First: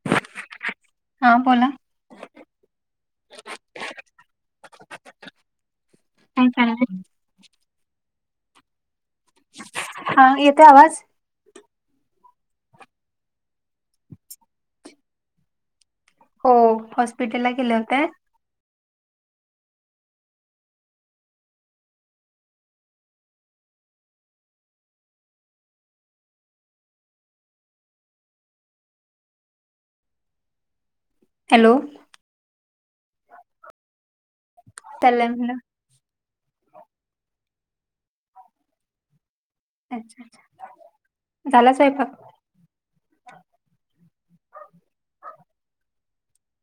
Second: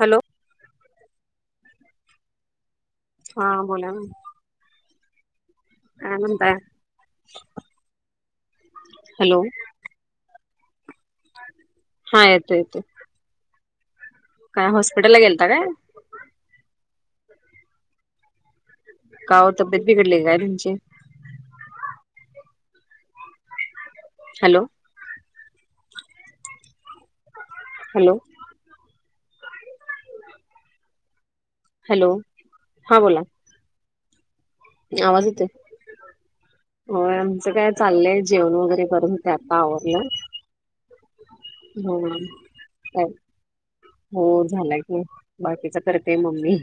Hello हा बोला हा बोलाना काय म्हणताय? हॅलो हा येते आवाज हा येतोय येतोय. काय हॉस्पिटलला गेलता काय? होय, हॉस्पिटलला गेले होते. का ओ तब्येत बिघडली काय तुमची? हॅलो हॅलो हॅलो हॅलो, हा बोला आवाज चाललंय येतोय? म्हणलं आमचं काय चाललंय जेवण वगैरे करून ते आता आवरलं. अच्छा अच्छा झाला स्वयंपाक हम्म का हो झाला की, बाकीच करते मम्मी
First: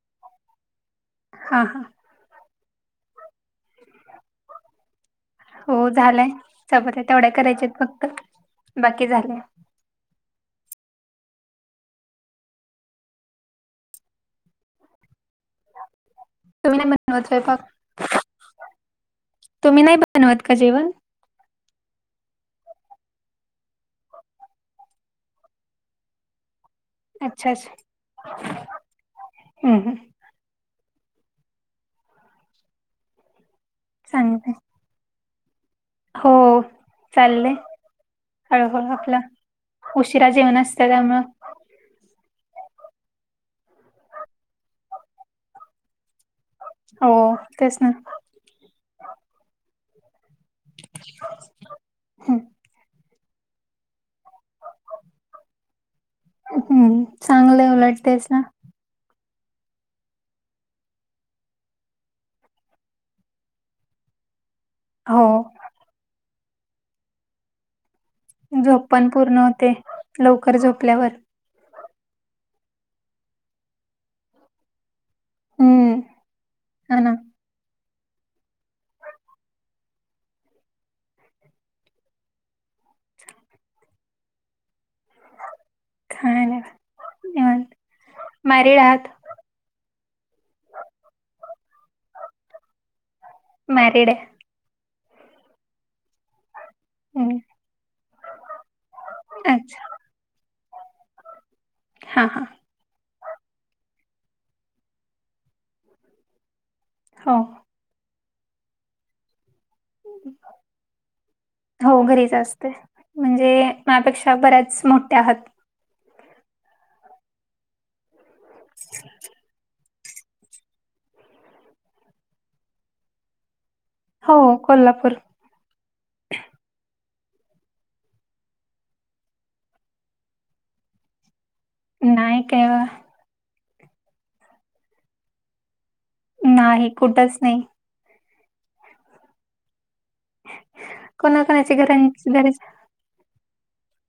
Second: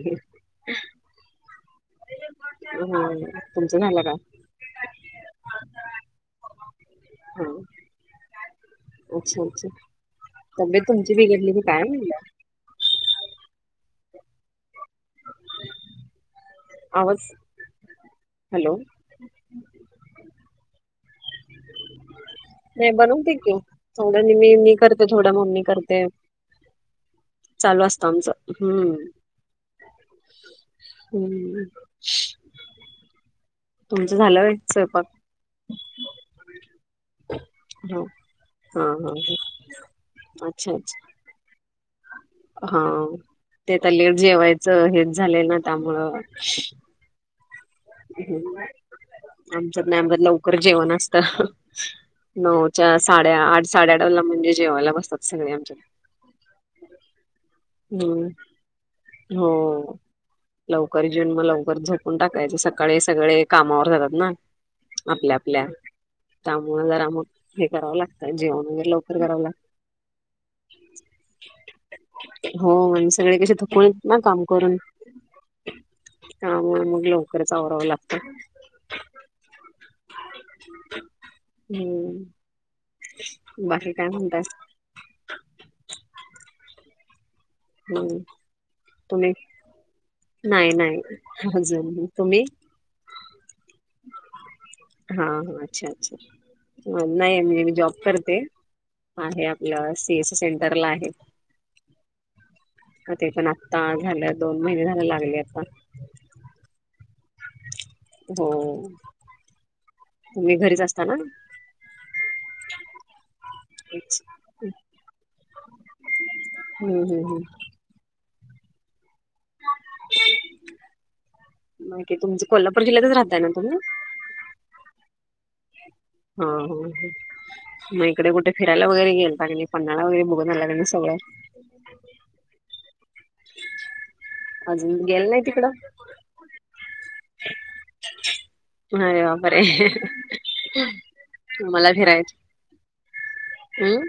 हा हा हम्म, तुमचं झाला का? हो झालंय, चपात्या तेवढ्या हा करायच्यात फक्त. बाकी झालंय अच्छा अच्छा, तब्येत तुमची बिघडलेली काय म्हटलं? तुम्ही नाही बनवत आवाज स्वयंपाक? हॅलो तुम्ही नाही बनवत का जेवण? नाही बनवते की, थोडं मी मी करते थोडं मम्मी करते. अच्छा अच्छा चालू असतं आमचं, हम्म हम्म तुमचं झाला चांगलंय व्हय स्वयंपाक? हो चाललय हा हा हळूहळू हा आपला, हा. उशिरा जेवण अच्छा असतं अच्छा त्यामुळं हा ते आता लेट जेवायचं हेच झालय ना त्यामुळं हो तेच ना. आमच्यात ना जरा लवकर जेवण असत, हम्म नऊच्या साडे, आठ - साडेआठला म्हणजे जेवायला बसतात सगळे आमच्यात. हम्म, चांगलंय उलट तेच हम्म ना. हो लवकर जेवुन मग, लवकर झोपून टाकायचं स काळी सगळे कामावर जातात ना हो आपल्या आपल्या त्यामुळं जरा मग हे करावं लागत झोप पण पूर्ण होते लवकर झोपल्यावर. हो मग सगळे कसे थकून येतात ना काम करून हम्म त्यामुळ हा मग ना लवकरच आरावं लागतं. हम्म बाकी काय म्हणताय? काही नाय निवांत. हम्, मॅरिड आहात तुम्ही नाही नाही अजून, तुम्ही? मॅरीड हाय. हां ह अच्छा, अच्छा हम्म. नाही, मी जॉब करते आणी अच्छा आपलं सीएससी सेंटरला आहे. हा, हा हा ते पण आत्ता झालं दोन महिने झाला लागले आता हा हो तुम्ही घरीच असता ना? हो घरीच असते म्हणजे त्या अच्छा. पेक्षा बऱ्याच मोठे आहात. हम्म हम् हम्म [inaudible] बाकी तुमचं कोल्हापूर जि्ह्यातच राहता ना तुम्ही? हो, कोल्हापूर हा ह मग इकडे कुठे फिरायला वगैरे गेलता काय नाही पन्हाळा वगैरे बघून आला काय नाही सगळं? नाही काय. अजून गेल नाही तिकडं? नाही कुठच नाही. अरे बापरे आ कोणाकोणाची तुम्हांला घरांची फिरायंच, घरी हम्मं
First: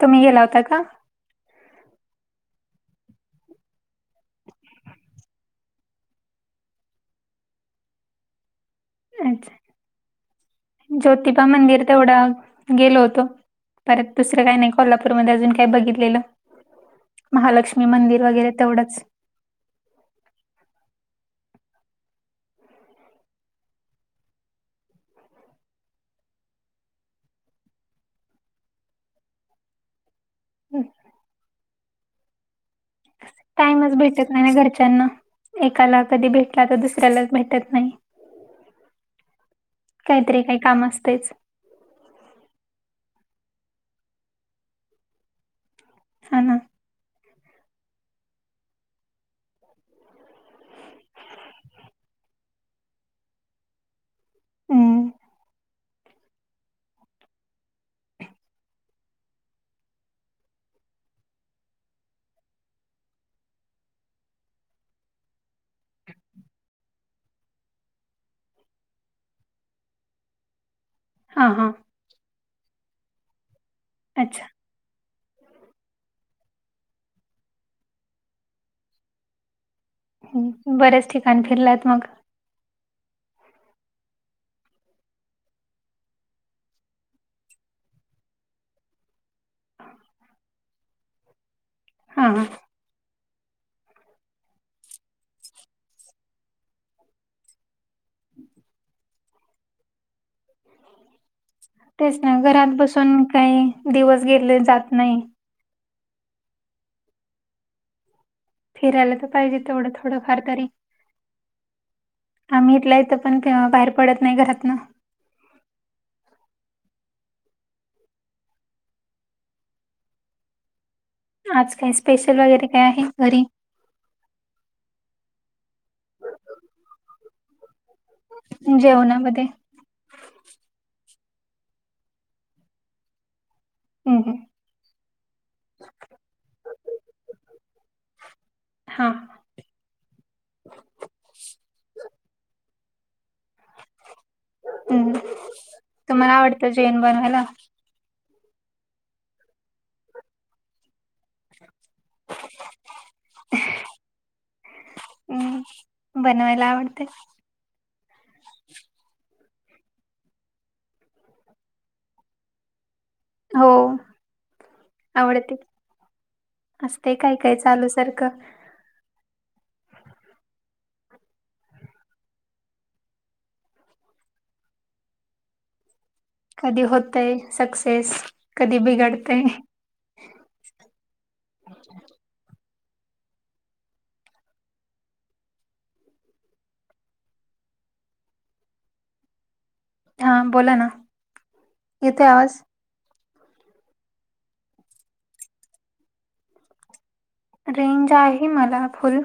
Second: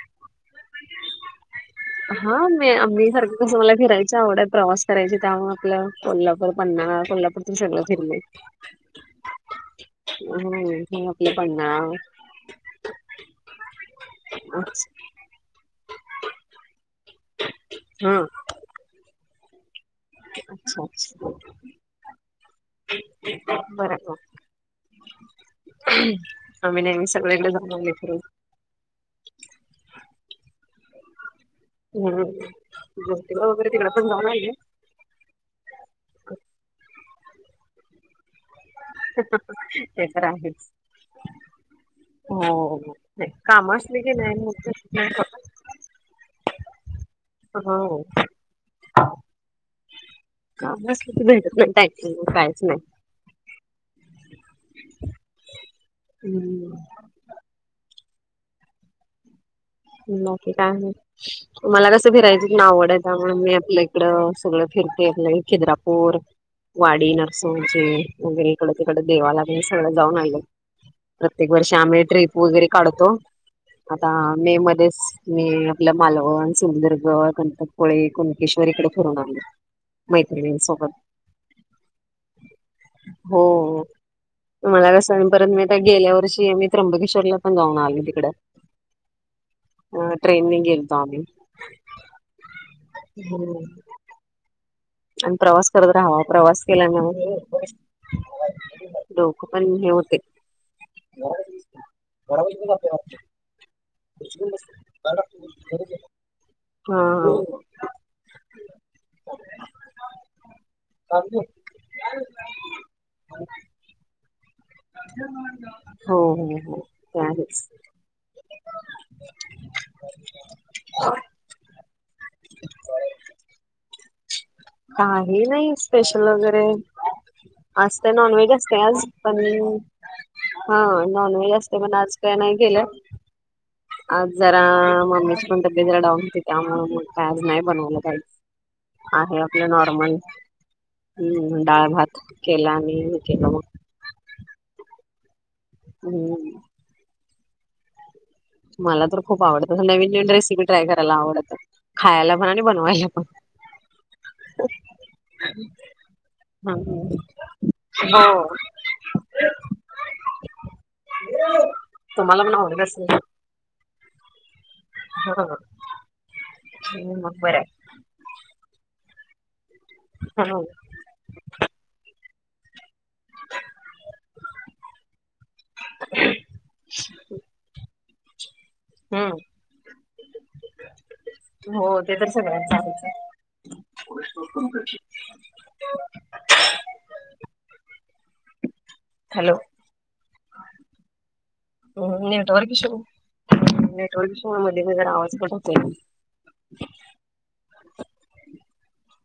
तुम्हीं गेला होता का? हां मी आम्ही सारखं कसं मला फिरायची आवड हाय प्रवासात करायची त्यामुळें आपलं कोल्हापूर पन्हाळा कोल्हापूर मी सगळं फिरले. अच्छा होय ज्योतिबा मंदिर तेवढा गेलो होतो परत दुसरं काय नाही अच्छा कोल्हापूरमध्ये अजून काही बघितलेलं महालक्ष्मी हां, मंदिर वगैरे तेवढंच अच्छा अच्छा बराबर आम्हीं नेहमी सगळे लहान- लहान लेकर. हम्मं म्हणून जोतिबा वैगेरे तिकडे पण जाणारं आहे. च्यांनां, एकाला कधीं भेटला तरं दुसऱ्याला भेटतं नाही. [unintelligible] कायतरी एक कामं असतयच. हा, नाही काम असले की नाय मगं हा ना हाँ काम असल की भेटत नाही कायच नाही. हम्म हम्मं हम्म, बाकी काय मगं? मला कसं फिरायची नां आवड हाय त्यामुळं मी आपल्या इकडं सगळं फिरते आपलं हे खिद्रापूर वाडी, नरसिहाची वगैरे इकडं तिकडं देवालाही सगळं जाऊंन आयलय हां, प्रत्येक हां. वर्षी आम्हीं ट्रिप वगैरे काढतो आता अच्छा. मे मध्यें बस ने आपल मालवण, सिंधदुर्ग, गणपतपुळे कुणकेश्वर कडे फिरून आलोय हं. मैत्रिणी सोबतं बरेच ठिकाण फिरलात मग. हो हो मला कसं आणि परतं मी आ गेल्या वर्षी मी त्र्यंबकेश्वरला पणं जाऊंन आलों तिकडं. अ ट्रेनिं गेलतो आम्हीं हां हां हो आणि प्रवास करतं रहावा आणि प्रवास केल्यानं हे. डोकं पणं हे होतें. तेचं नां घरांत बसून कांहीं दिवस गेले जातं नाहीं. हां हां फिरायला तरं पाहिजे तेवढं थोडं फार तरी आम्हीं इथल्यांईथं पणं बाहेर पडतं नाहीं घरातंन. हो हो हो ते आहेचं. हो [unintelligible] आज कायं स्पेशल वगैरें कायं आहे कां घरी कांहीं नाहीं स्पेशल वगैरें आज कांय नॉन व्हेज असतें आज जेवणामध्ये? हो हां नॉन व्हेज असते पणं आज कायं नाहीं केेलं. हं, आज हं. जरा मंमीचीपणतब्ये जरा डाऊन होती त्यां मूळ कायं आज नाहीं बनवलं कांहीच हां. आहे आपलं नॉर्मल. हम्मं डाळ भात केलां आणि मी हे केलं मगं. हम्मं तुम्हांला हम्म. आवडतं जेवणं बनवायंला. मला तरं खूप आवडतं तसं नव्हीन नव्हिन रेसिपी ट्राय करायला आवडतं. खायालां पणं आणि बनवांयला पणं हम्म बनवायला आवडते. हो. तुम्हाला पण आवडत असलं ना. हो हो आवडते असतेय काय मग काय बरं चालूच. तर्क हो हो [unintelligible] कधीं होतंय सक्सेस कधीं हम्म. बिघडंतय. हो ते तरं सगळ्यांत चालायचं. हॅलो हा बोला ना. येतोय हम्म आवाज नेटवर्क ईश्यू नेटवर्क ईश्यू मुळे मधे जरा आवाज कट होतोय. रेंज आहे मला फुल.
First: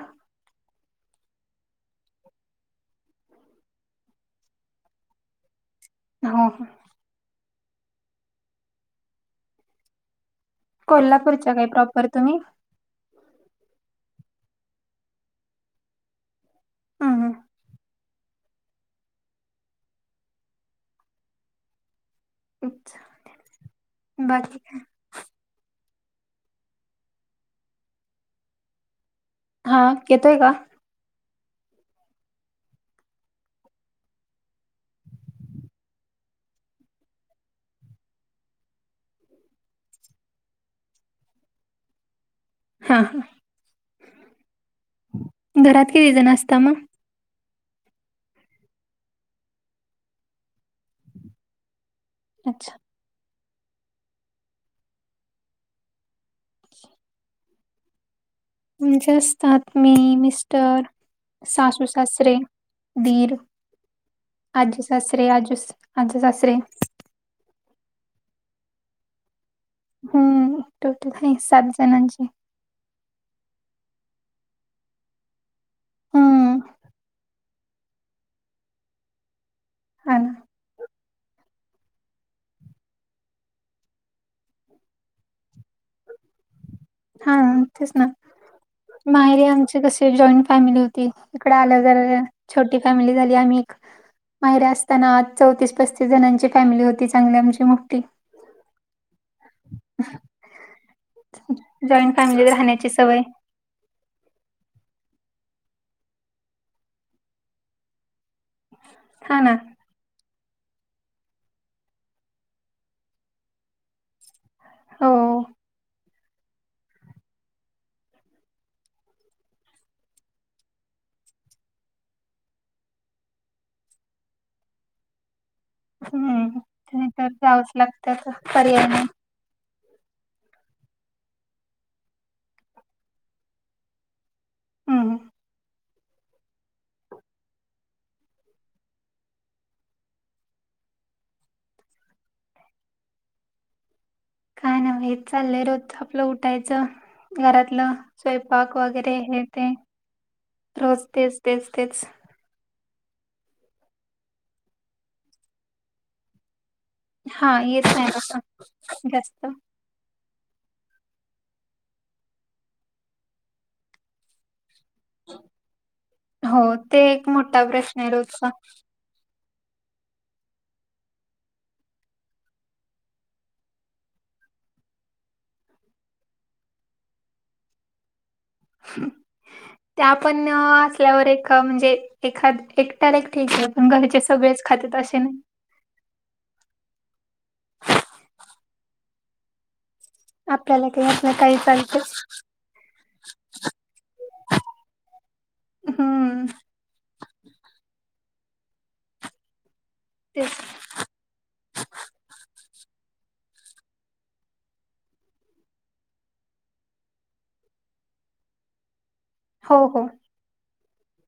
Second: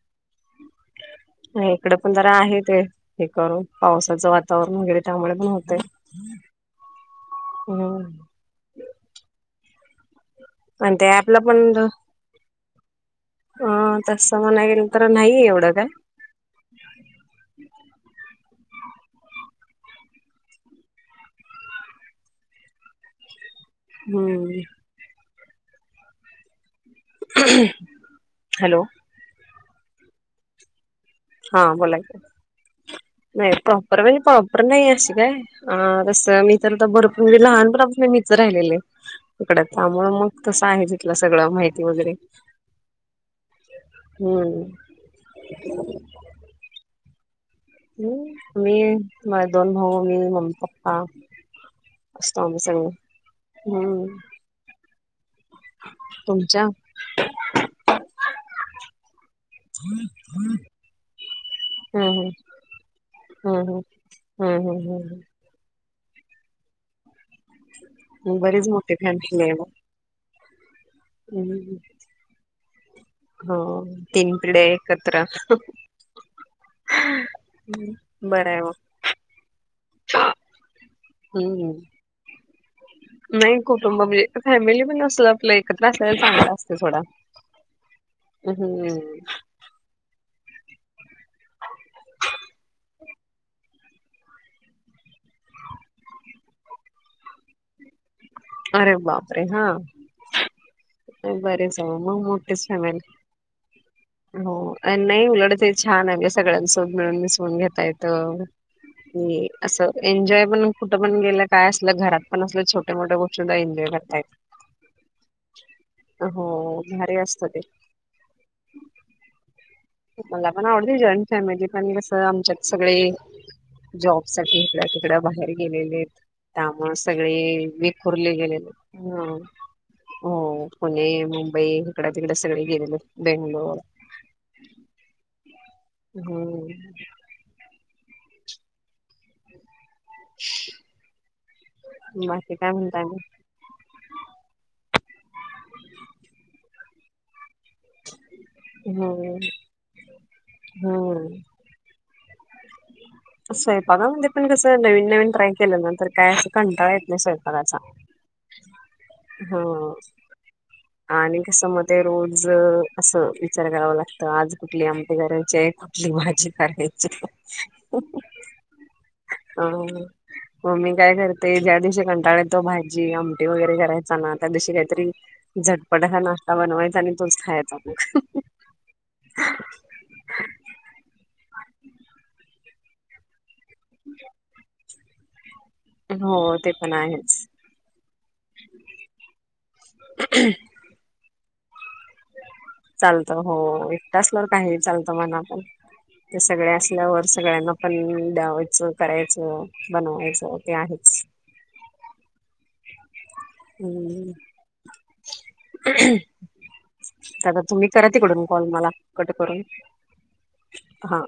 आणि इकडे पण जरा आहे ते हे करून पावसाचं वातावरण हून गेले त्यामुळे पण होतेय हो हो हम्म. आणि ते आपला कोल्हापूरच्या काय पण प्रॉपर तुम्ही अ तसं म्हणाया गेल तर नाहीये एवढं काय. हम्म हम्म. अच्छा बाकी हम्म का हॅलो. हा येतोय का? हा बोला की हो नाही [unintelligible] काय अ तस मी तर तर भरपूर म्हे लहानपणा पासून मीच राहिलेले. तिकड त्यामुळे मग तसं आहे तिथलं सगळं माहिती वगैरे हा हम्म घरात किती जण असतां मगं? हम्म मी माये दोन भाऊ मीन मम्मी पप्पा. असतो आम्ही अच्छा सगळे हम्म. [unintelligible] तुमच्या? [unintelligible] आमचे असतात मी मिस्टर [unintelligible] सासू सासरे दीर [unintelligible] हा हां. [unintelligible] आजी सासरे आजू सा आजत सासरे [unintelligible] बरींच मोठी फॅमिली हाय मगं. [unintelligible] हम्म. [unintelligible] सात [inaudible] जणांची [unintelligible] हो तीन पिढ्या एकत्र हम्म बराय मंग. हा ना हम्म नाही कुटुंब म्हण फॅमिली पण असल आपलं एक खटला असलेला चांगल अस [unintelligible] हा तेच ना हम्म माहेरी आमच्या [unintelligible] ते कंसय जॉईंट फॅमिली होती इकडे आलं जरा छोटी फॅमिली झाली आम्ही एक माहेरी असताना अ चौतीस पस्तीस जणांची फॅमिली होती चांगली आमची मोठ्ठी. अरे बापरे हा बरच म जॉईंट फॅमिलीत मोठ्ठीच राहण्याची फॅमिली [inaudible] सवय [unintelligible] हो अ नाही उलट ते छान आहे सगळ्यांसोबत मिळून मिसळून घेता येतं हा ए ना असं एन्जॉय पण कुठं पण गेलं काय असल घरात पण असल छोट्या मोठ्या गोष्ट [unintelligible] हो [unintelligible] हो भारी असतं ते. [unintelligible] मला पण आवडते जॉईंट फॅमिली पण कसं आमच्यात सगळे जॉब साठी इकड् तिकड्या बाहेर गेलेलेत हम्म त्यामुळे तर सगळे जावंच लागतं फुर्ली पर्याय गेलेली नाही [unintelligible] हो पुणे मुंबई इकड तिकडे सगळे गेलेलेत बेंगलोर हम्म हम [unintelligible] बाकी काय म्हणताय मंग? काय नाही व हे चाललंय रोज आपलं उठायचं [unintelligible] घरातलं स्वयंपाक वगैरे हम्म हे ते रोज हम्म तेच तेच तेच [unintelligible] स्वयपागा मध्ये पण कसं नवीन नवीन ट्राय केलं ना तर नंतर काय असं कंटाळा ये नाई हा स्वयपाकाचा येत नाही तसं जास्त हां. आणि कसं मत रोज असं विचार कराव लागतं आज कुठली आम ची कुठली भाजी हो कराय [unintelligible] ते एक मोठा प्रश्न आहे रोजचा [unintelligible] हा [unintelligible] मग मी काय करते ज्या दिवशी कंटाळ येतो भाजी आमटी वगैरे करायचा ना त्या दिवशी काहीतरी [unintelligible] झटपट नाश्ता बनवायचा आणि तोच खायचा मग त्या पण असल्यावर एक म्हणजे एखाद एकट्याला ठीकय [unintelligible] पण घरचे सगळेच खातेत असे नाही [unintelligible] हो ते पण आहेच [unintelligible] आपल्याला काहीलं काही चाल [unintelligible] चालत हो एकट असल्यावर काही नाय चालतं मना पण ते हम्म सगळे अस तल्या वर सगळ्यांना पण द्यावायचं करायच बनवायचं तेच ते आहेच हम् [unintelligible] तर आता तुम्ही करा तिकडून कॉल मला कट करून हो हो हा